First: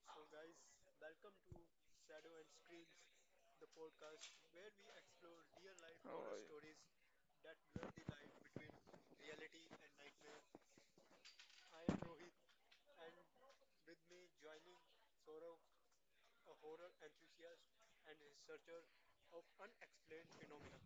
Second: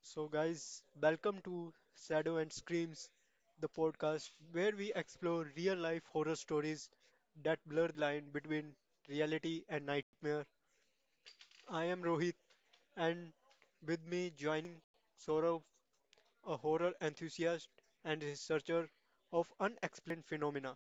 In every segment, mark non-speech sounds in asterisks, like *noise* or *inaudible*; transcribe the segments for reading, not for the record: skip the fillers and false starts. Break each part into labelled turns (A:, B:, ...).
A: So, guys, welcome to Shadow and Screams, the podcast where we explore real life horror stories that blur the line between reality and nightmare. I am Rohit, and with me joining Saurav, a horror enthusiast and researcher of unexplained phenomena.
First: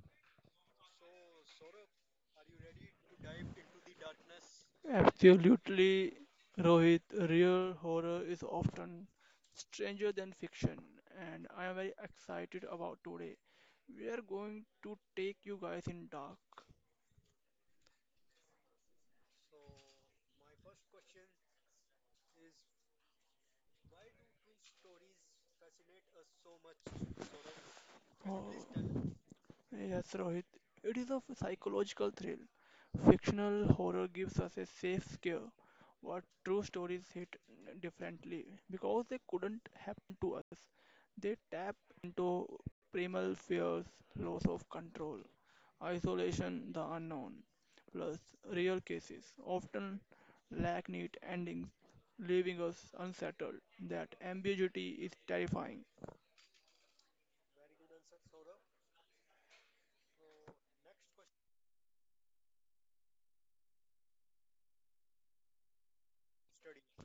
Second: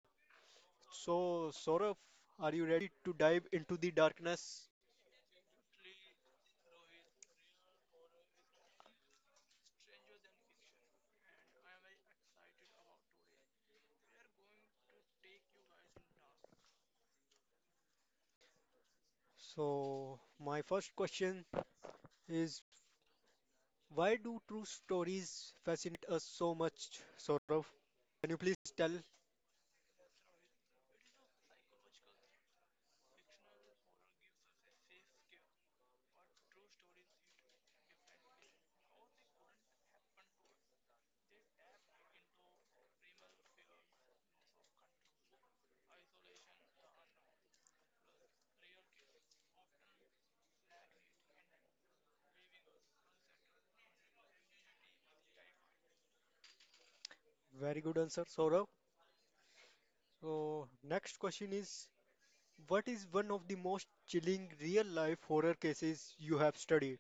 A: So, Saurav, are you ready to dive into the darkness?
B: Absolutely, Rohit. Real horror is often stranger than fiction, and I am very excited about today. We are going to take you guys in dark.
A: So, my first question is, why do true stories fascinate us so much, Saurav?
B: And
A: Can you please tell?
B: Oh, yes, Rohit. It is a psychological thrill. Fictional horror gives us a safe scare, what true stories hit differently. Because they couldn't happen to us, they tap into primal fears, loss of control, isolation, the unknown. Plus, real cases often lack neat endings, leaving us unsettled. That ambiguity is terrifying.
A: Very good answer, Saurav. So, next question is, what is one of the most chilling real life horror cases you have studied?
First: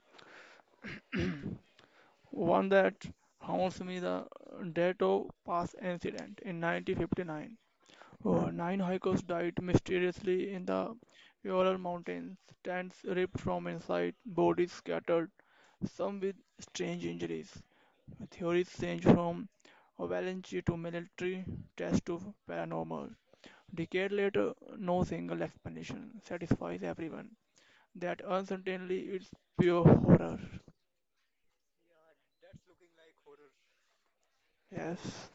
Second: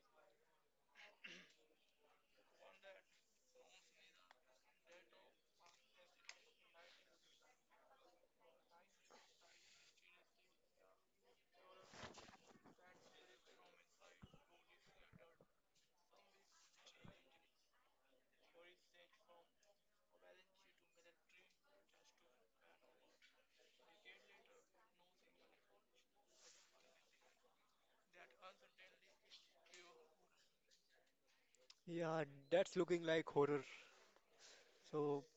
B: One that haunts me the Dato Pass incident in 1959. Oh, nine hikers died mysteriously in the Ural Mountains, tents ripped from inside, bodies scattered, some with strange injuries. Theories range from avalanche to military test to paranormal. Decade later, no single explanation satisfies everyone. That uncertainty is pure horror.
A: Yeah, that's looking like horror. So,
B: Yes,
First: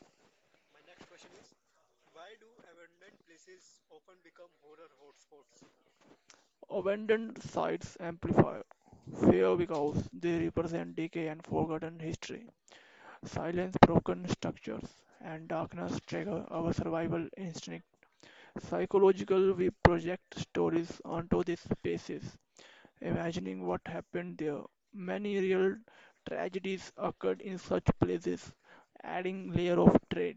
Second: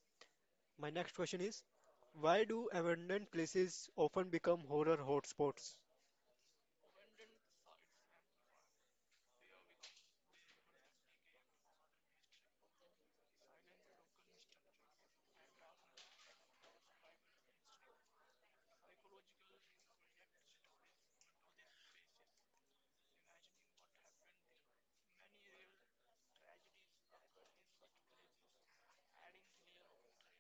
A: my next question is, why do abandoned places often become horror hotspots?
B: abandoned sites amplify fear because they represent decay and forgotten history. Silence, broken structures, and darkness trigger our survival instinct. Psychologically, we project stories onto these spaces, imagining what happened there. Many real tragedies occurred in such places, adding layer of dread.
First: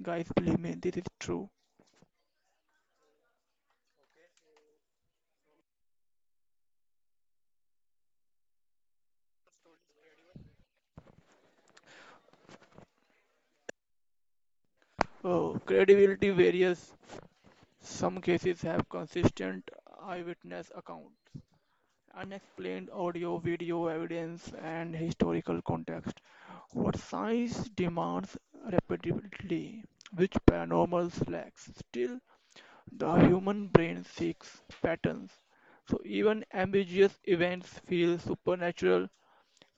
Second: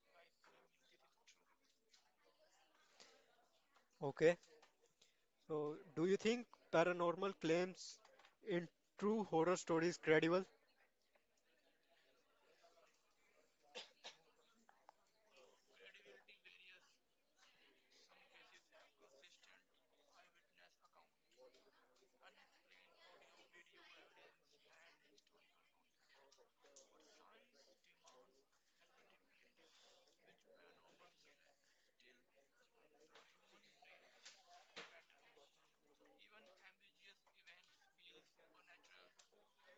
B: Guys, believe me, this is true.
A: Okay, so do you think paranormal claims in true horror stories credible?
B: Oh, credibility varies. Some cases have consistent eyewitness account, unexplained audio, video evidence, and historical context. What science demands repeatedly, which paranormal lacks. Still, the human brain seeks patterns. So even ambiguous events feel supernatural.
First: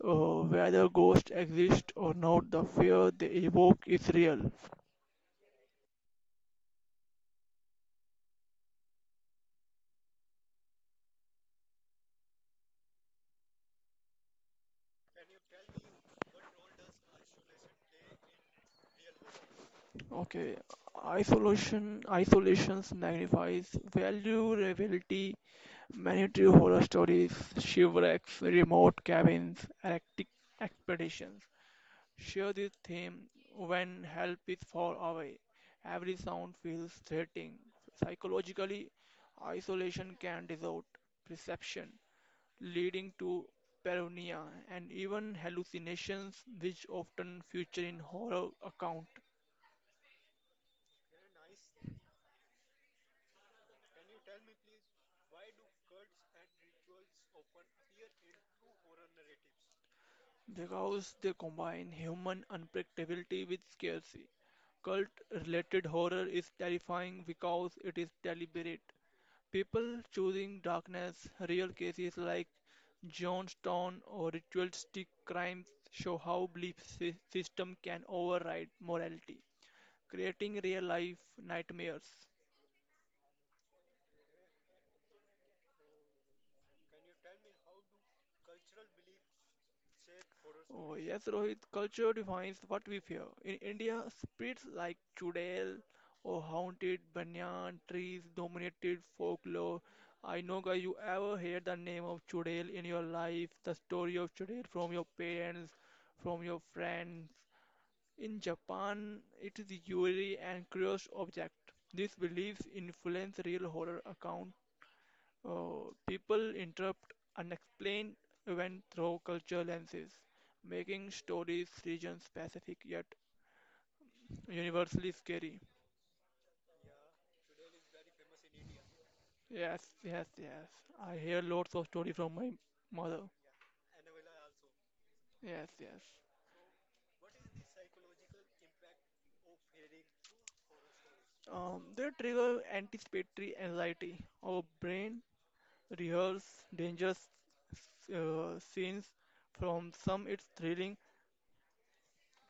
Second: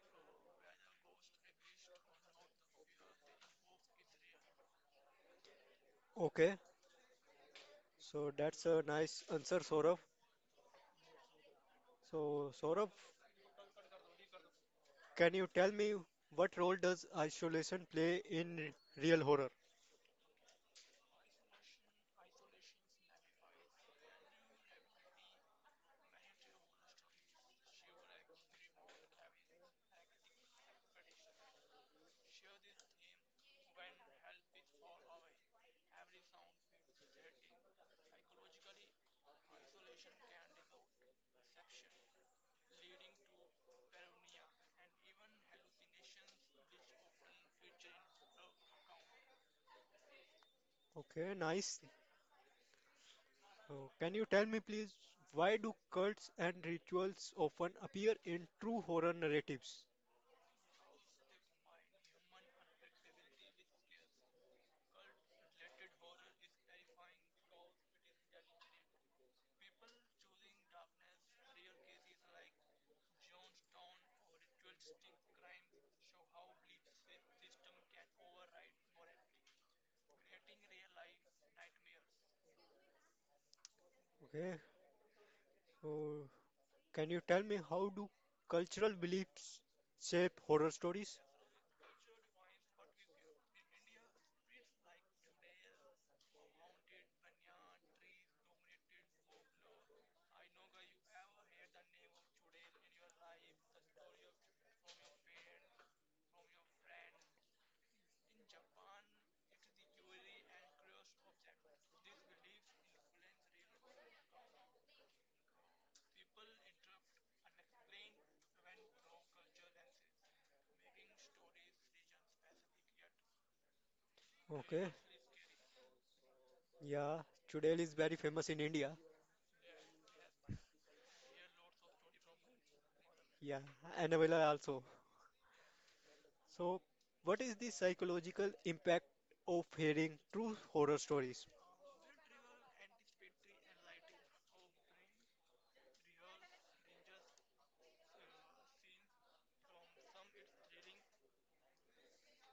B: Whether ghosts exist or not, the fear they evoke is real.
A: Okay, so that's a nice answer, Saurabh. So, Saurabh, can you tell me what role does isolation play in real horror?
B: Okay, isolation isolations magnifies value reality. Many true horror stories, shipwrecks, remote cabins, Arctic expeditions share this theme when help is far away. Every sound feels threatening. Psychologically, isolation can distort perception, leading to paranoia and even hallucinations, which often feature in horror accounts.
A: Okay, nice. So, can you tell me, please, why do cults and rituals often appear in true horror narratives?
B: Because they combine human unpredictability with scarcity. Cult related horror is terrifying because it is deliberate. People choosing darkness, real cases like Johnstone or ritualistic crimes show how belief system can override morality, creating real life nightmares.
A: Okay, so can you tell me how do cultural beliefs shape horror
B: Oh,
A: stories?
B: yes, Rohit, culture defines what we fear. In India, spirits like Chudail or haunted banyan trees dominated folklore. I know, guys, you ever hear the name of Chudail in your life, the story of Chudail from your parents, from your friends. In Japan, it is a eerie and curious object. These beliefs influence real horror accounts. Oh, people interrupt and explain event through cultural lenses, making stories region-specific yet
A: Okay,
B: universally scary.
A: yeah, Chudail is very famous in India.
B: Yes, yes, yes. I hear lots of story from my mother.
A: Yeah, Annabella also.
B: Yes, yes.
A: So, what is the psychological impact of hearing true horror stories?
B: They trigger anticipatory anxiety. Our brain rehearse dangerous scenes. From some, it's thrilling.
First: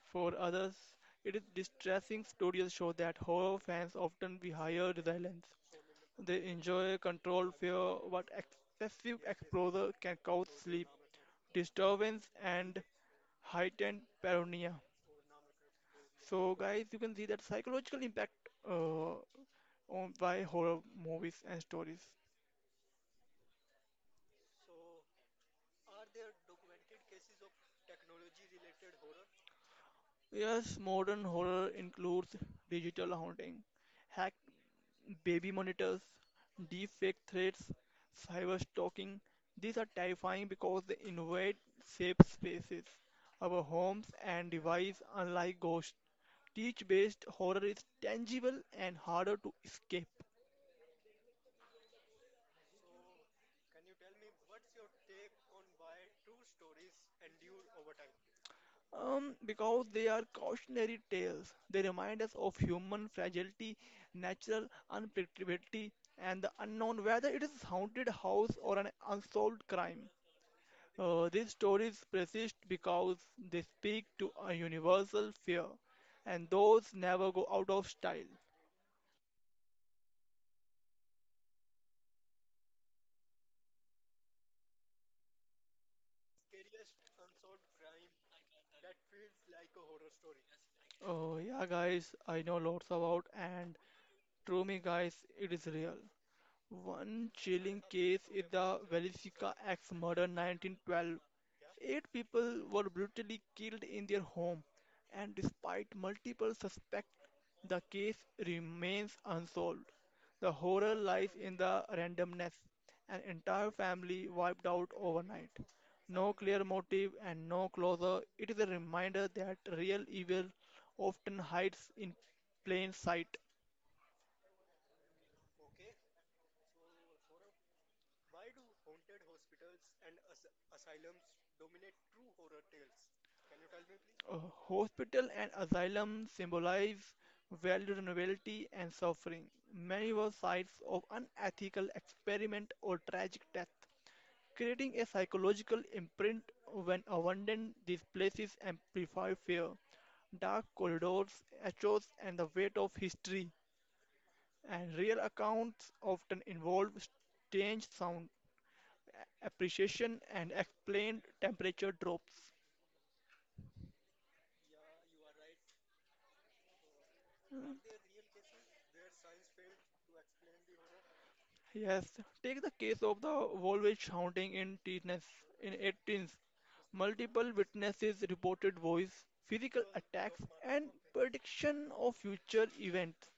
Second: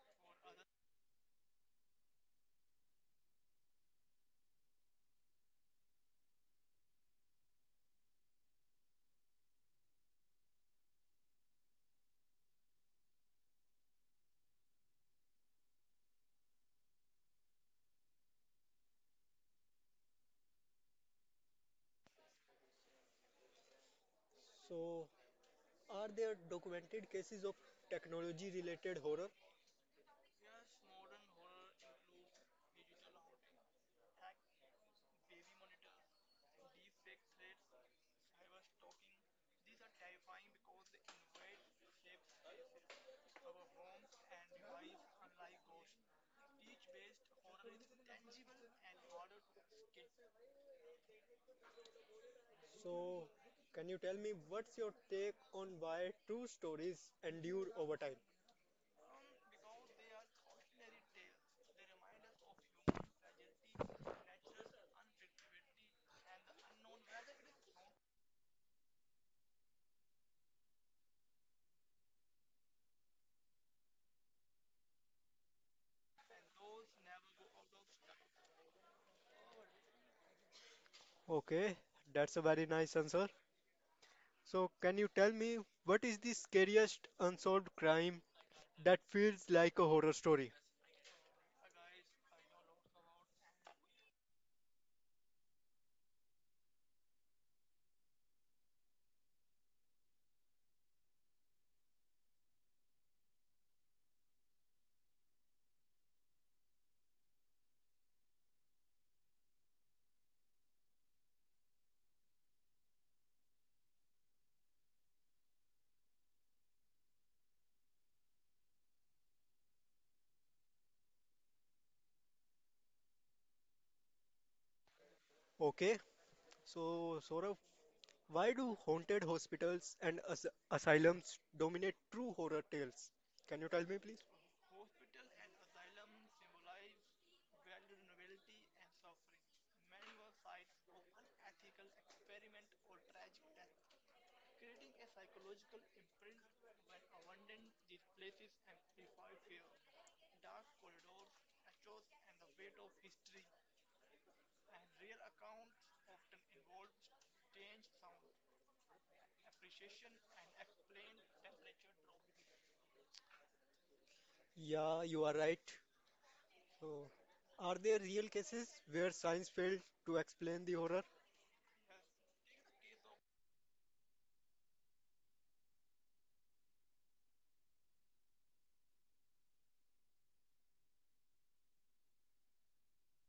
B: For others, it is distressing. Studies show that horror fans often be higher resilience. They enjoy controlled fear, but excessive exposure can cause sleep disturbance and heightened paranoia. So, guys, you can see that psychological impact uh, on by horror movies and stories.
A: So, are there documented cases of technology related horror?
B: Yes, modern horror includes digital haunting, hacked baby monitors, deep fake threats, cyber stalking. These are terrifying because they invade safe spaces, our homes, and device unlike ghosts. Teach-based horror is tangible and harder to escape.
A: So, can you tell me what's your take on why true stories endure over time?
B: Because they are cautionary tales. They remind us of human fragility, natural unpredictability, and the unknown, whether it is a haunted house or an unsolved crime. These stories persist because they speak to a universal fear, and those never go out of style.
A: Okay, that's a very nice answer. So, can you tell me what is the scariest unsolved crime that feels like a horror story?
B: Oh, yeah, guys, I know lots about, and true me, guys, it is real. One chilling case is the Valisica axe murder 1912. Eight people were brutally killed in their home, and despite multiple suspects, the case remains unsolved. The horror lies in the randomness. An entire family wiped out overnight. No clear motive and no closure. It is a reminder that real evil often hides in plain sight.
A: Okay, so Saurav, why do haunted hospitals and as asylums dominate true horror tales? Can you tell me, please?
B: A hospital and asylum symbolize vulnerability and suffering. Many were sites of unethical experiment or tragic death, creating a psychological imprint when abandoned. These places amplify fear, dark corridors, echoes, and the weight of history. And real accounts often involve strange sound, appreciation, and explained temperature drops.
A: Yeah, you are right. So, are there real cases where science failed to explain the horror?
B: Yes, take the case of the Volvo haunting in teens in 18s. Multiple witnesses reported voice, physical attacks, and prediction of future events.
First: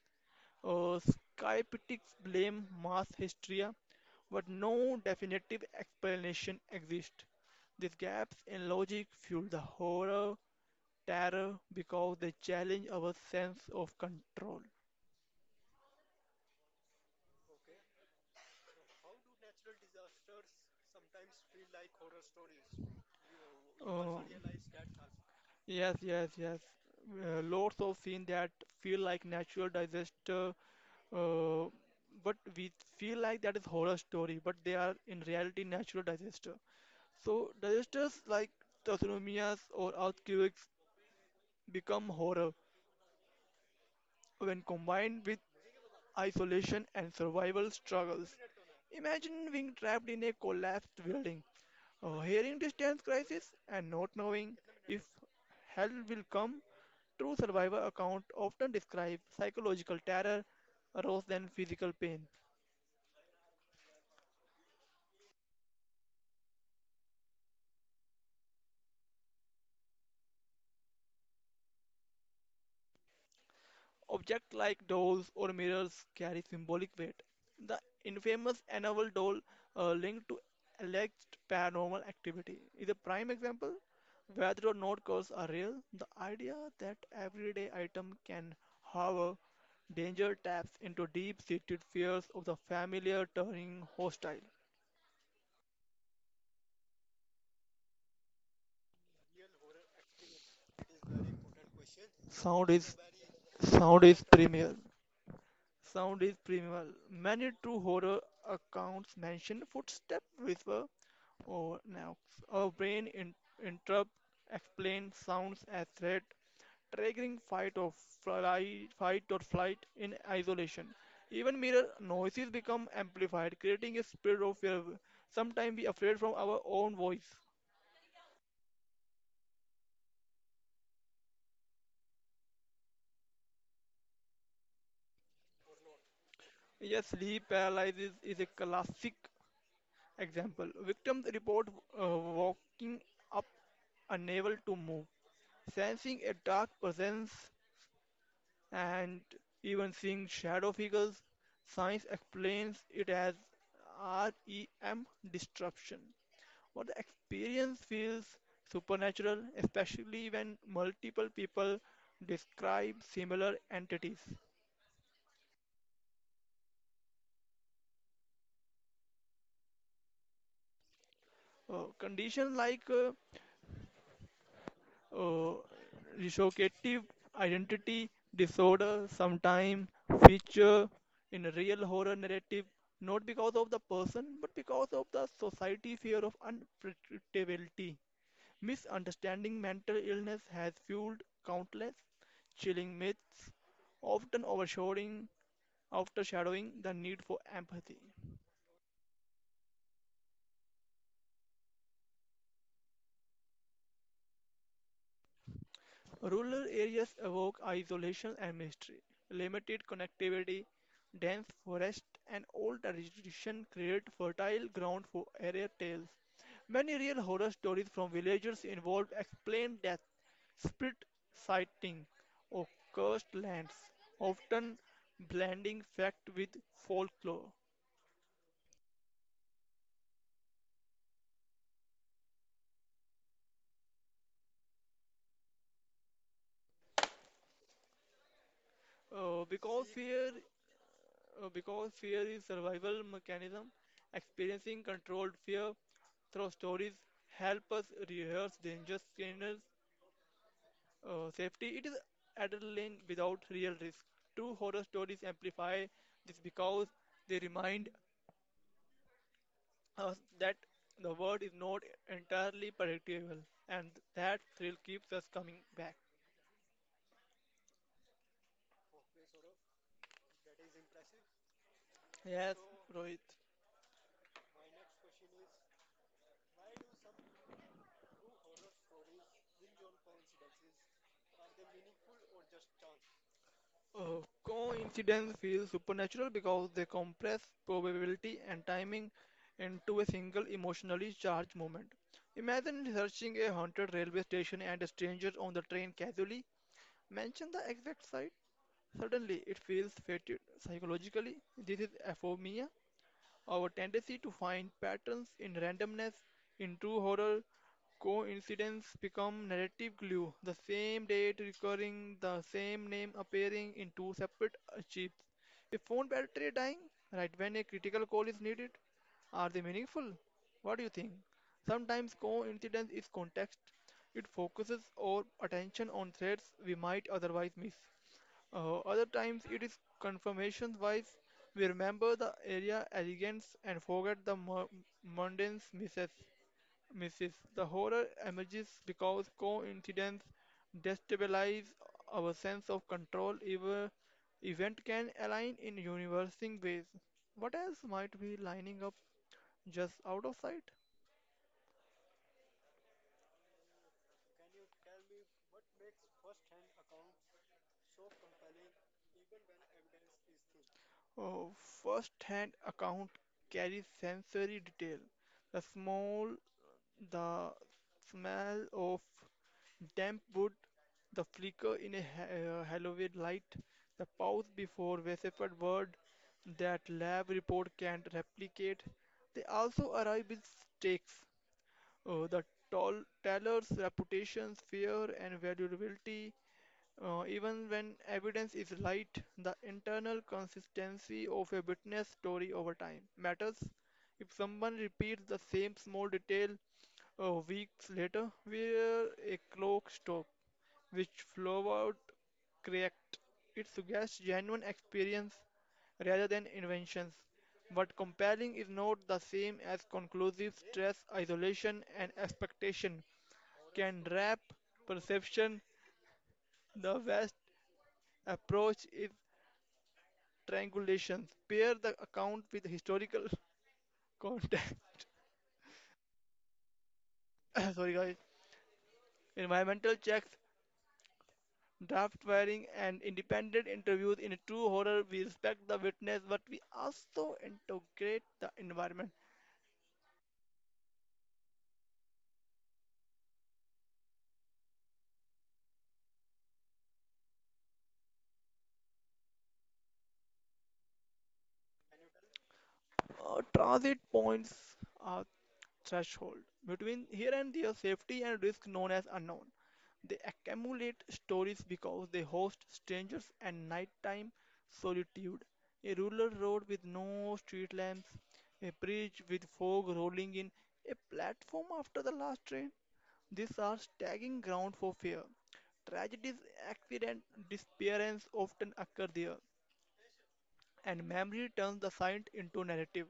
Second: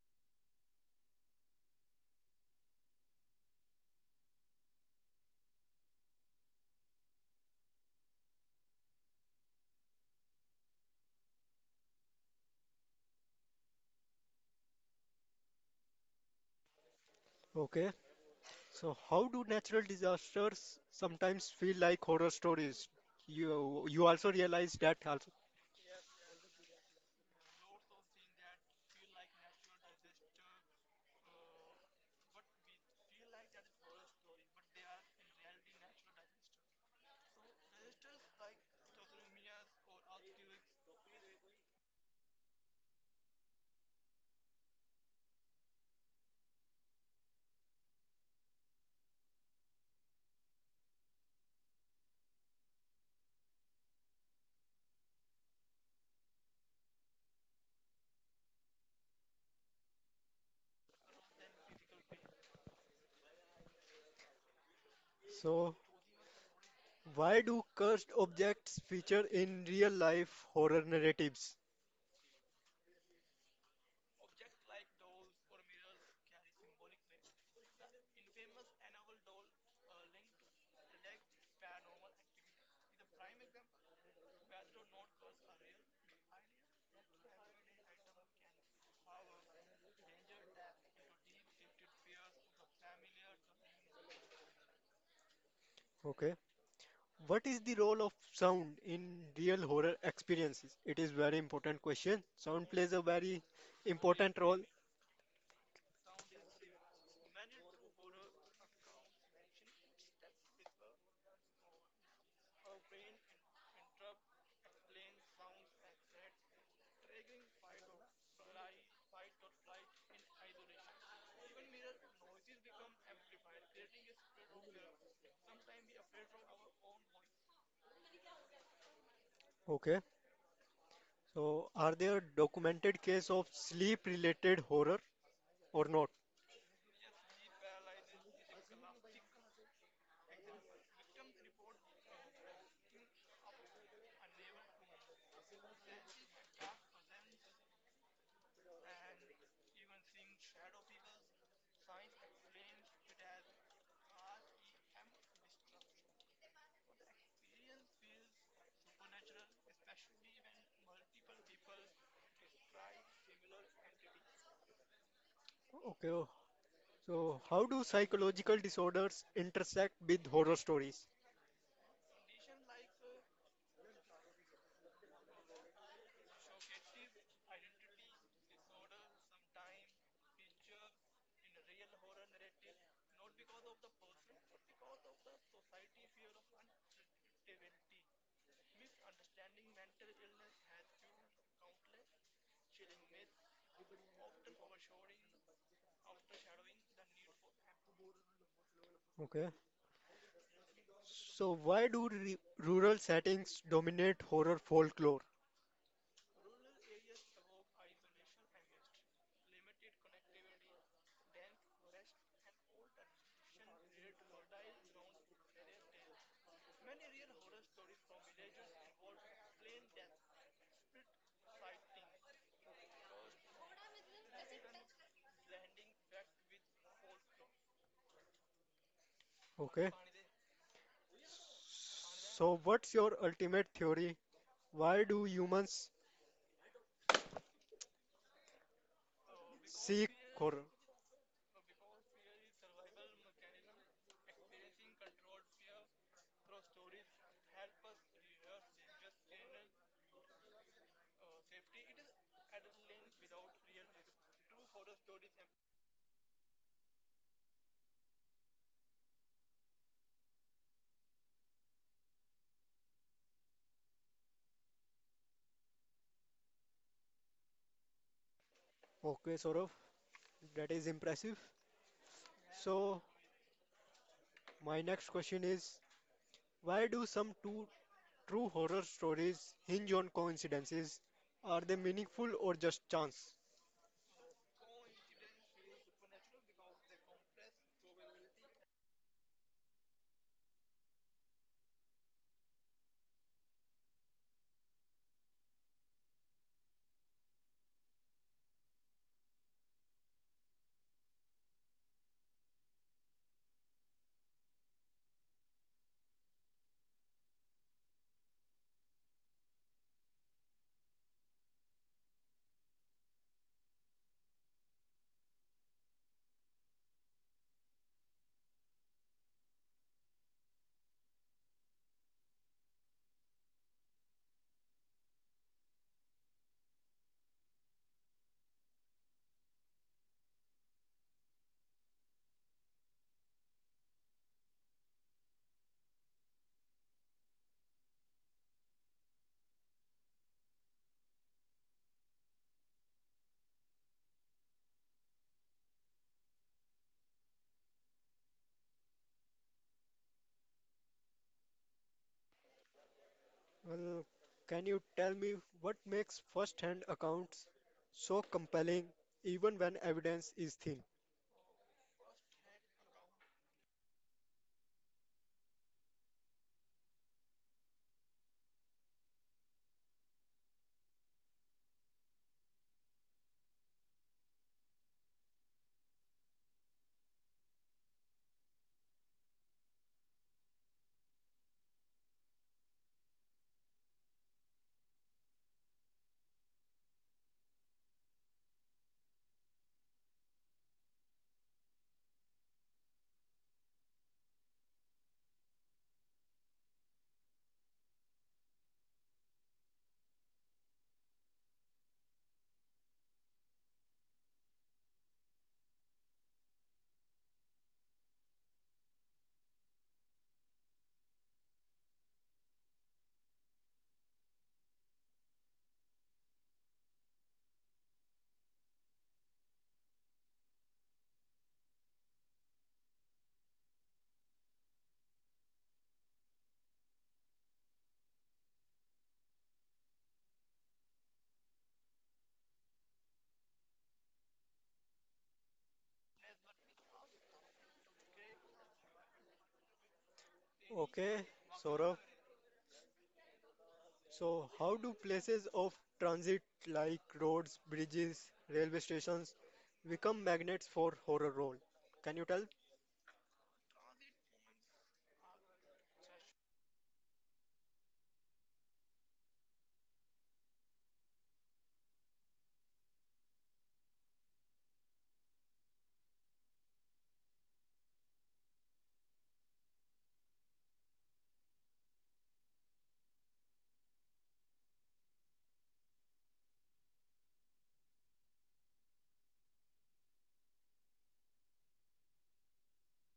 B: Skeptics blame mass hysteria, but no definitive explanation exists. These gaps in logic fuel the horror, terror, because they challenge our sense of control.
A: Okay, so how do natural disasters sometimes feel like horror stories? You
B: Oh,
A: also realize that also.
B: yes, yes, yes. Lots of scenes that feel like natural disaster, uh, but we feel like that is horror story, but they are in reality natural disaster. So disasters like tsunamis or earthquakes become horror when combined with isolation and survival struggles. Imagine being trapped in a collapsed building, hearing distance crisis, and not knowing if help will come. True survivor accounts often describe psychological terror rather than physical pain.
A: So, why do cursed objects feature in real life horror narratives?
B: Objects like dolls or mirrors carry symbolic weight. The infamous Annabelle doll, linked to alleged paranormal activity, is a prime example. Whether or not curses are real, the idea that everyday item can harbor danger taps into deep-seated fears of the familiar turning hostile.
A: Okay. What is the role of sound in real horror experiences? It is very important question. Sound
B: Sound
A: plays
B: is
A: a very
B: sound is
A: important role.
B: premier. Sound is primal. Many true horror accounts mention footstep whisper or knocks. Our brain interrupt explain sounds as threat, triggering fight or flight in isolation. Even mirror noises become amplified, creating a spirit of fear. Sometimes we afraid from our own voice.
A: Okay. So are there documented case of sleep related horror or not?
B: Yes, sleep paralysis is a classic example. Victims report walking up unable to move, sensing a dark presence and even seeing shadow figures, science explains it as REM disruption. But the experience feels supernatural, especially when multiple people describe similar entities.
A: Okay. So how do psychological disorders intersect with horror stories?
B: Conditions like uh, dissociative identity disorder sometime feature in a real horror narrative not because of the person but because of the society fear of unpredictability misunderstanding mental illness has fueled countless chilling myths often overshadowing the need for empathy.
A: Okay. So why do rural settings dominate horror folklore?
B: Rural areas evoke isolation and mystery, limited connectivity, dense forests and old tradition create fertile ground for area tales. Many real horror stories from villagers involve explained death, spirit sighting, or cursed lands, often blending fact with folklore.
A: Okay. So what's your ultimate theory? Why do humans
B: Uh, because
A: seek
B: fear
A: horror?
B: Because fear is survival mechanism, experiencing controlled fear through stories help us rehearse danger signals, safety. It is adrenaline without real risk. True horror stories amplify this because they remind us that the world is not entirely predictable and that thrill keeps us coming back.
A: Okay, Saurav, that is impressive.
B: Yes,
A: So,
B: Rohit.
A: my next question is, why do some two true horror stories hinge on coincidences? Are they meaningful or just chance?
B: Coincidence feels supernatural because they compress probability and timing into a single emotionally charged moment. Imagine searching a haunted railway station and a stranger on the train casually mention the exact site. Suddenly, it feels fated psychologically. This is aphemia, our tendency to find patterns in randomness in true horror coincidences become narrative glue. The same date recurring, the same name appearing in two separate archives. A phone battery dying right when a critical call is needed. Are they meaningful? What do you think? Sometimes coincidence is context. It focuses our attention on threads we might otherwise miss. Other times it is confirmation wise. We remember the area elegance and forget the mundane misses. The horror emerges because coincidence destabilize our sense of control. Even event can align in universing ways. What else might be lining up just out of sight?
A: Well, can you tell me what makes first-hand accounts so compelling even when evidence is thin?
B: Oh, first-hand account carries sensory detail. The small, the smell of damp wood, the flicker in a halogen light, the pause before vocifered word that lab report can't replicate. They also arrive with stakes. The tall teller's reputation's fear and valuability, even when evidence is light, the internal consistency of a witness story over time matters. If someone repeats the same small detail weeks later, where a clock stops, which flow out correct. It suggests genuine experience rather than inventions. But compelling is not the same as conclusive stress, isolation, and expectation can wrap perception. The best approach is triangulation. Pair the account with historical *laughs* context. *coughs* Sorry, guys. Environmental checks, draft wiring, and independent interviews. In a true horror, we respect the witness, but we also integrate the environment.
A: Okay, Saurav, so how do places of transit like roads, bridges, railway stations become magnets for horror role? Can you tell?
B: Transit points are threshold between here and there. Safety and risk known as unknown. They accumulate stories because they host strangers and nighttime solitude. A rural road with no street lamps, a bridge with fog rolling in, a platform after the last train. These are staggering ground for fear. Tragedies, accidents, disappearance often occur there, and memory turns the site into narrative.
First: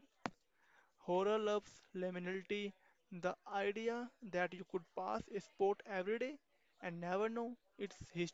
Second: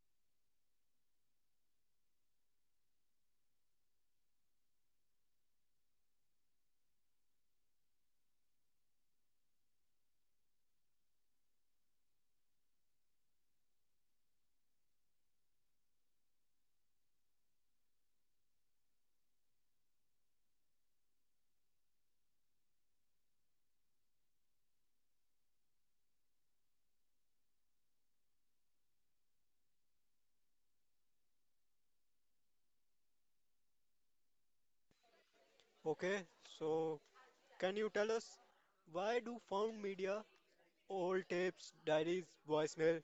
B: Horror loves liminality, the idea that you could pass a spot every day and never know its history.
A: Okay, so can you tell us why do found media, old tapes, diaries, voicemail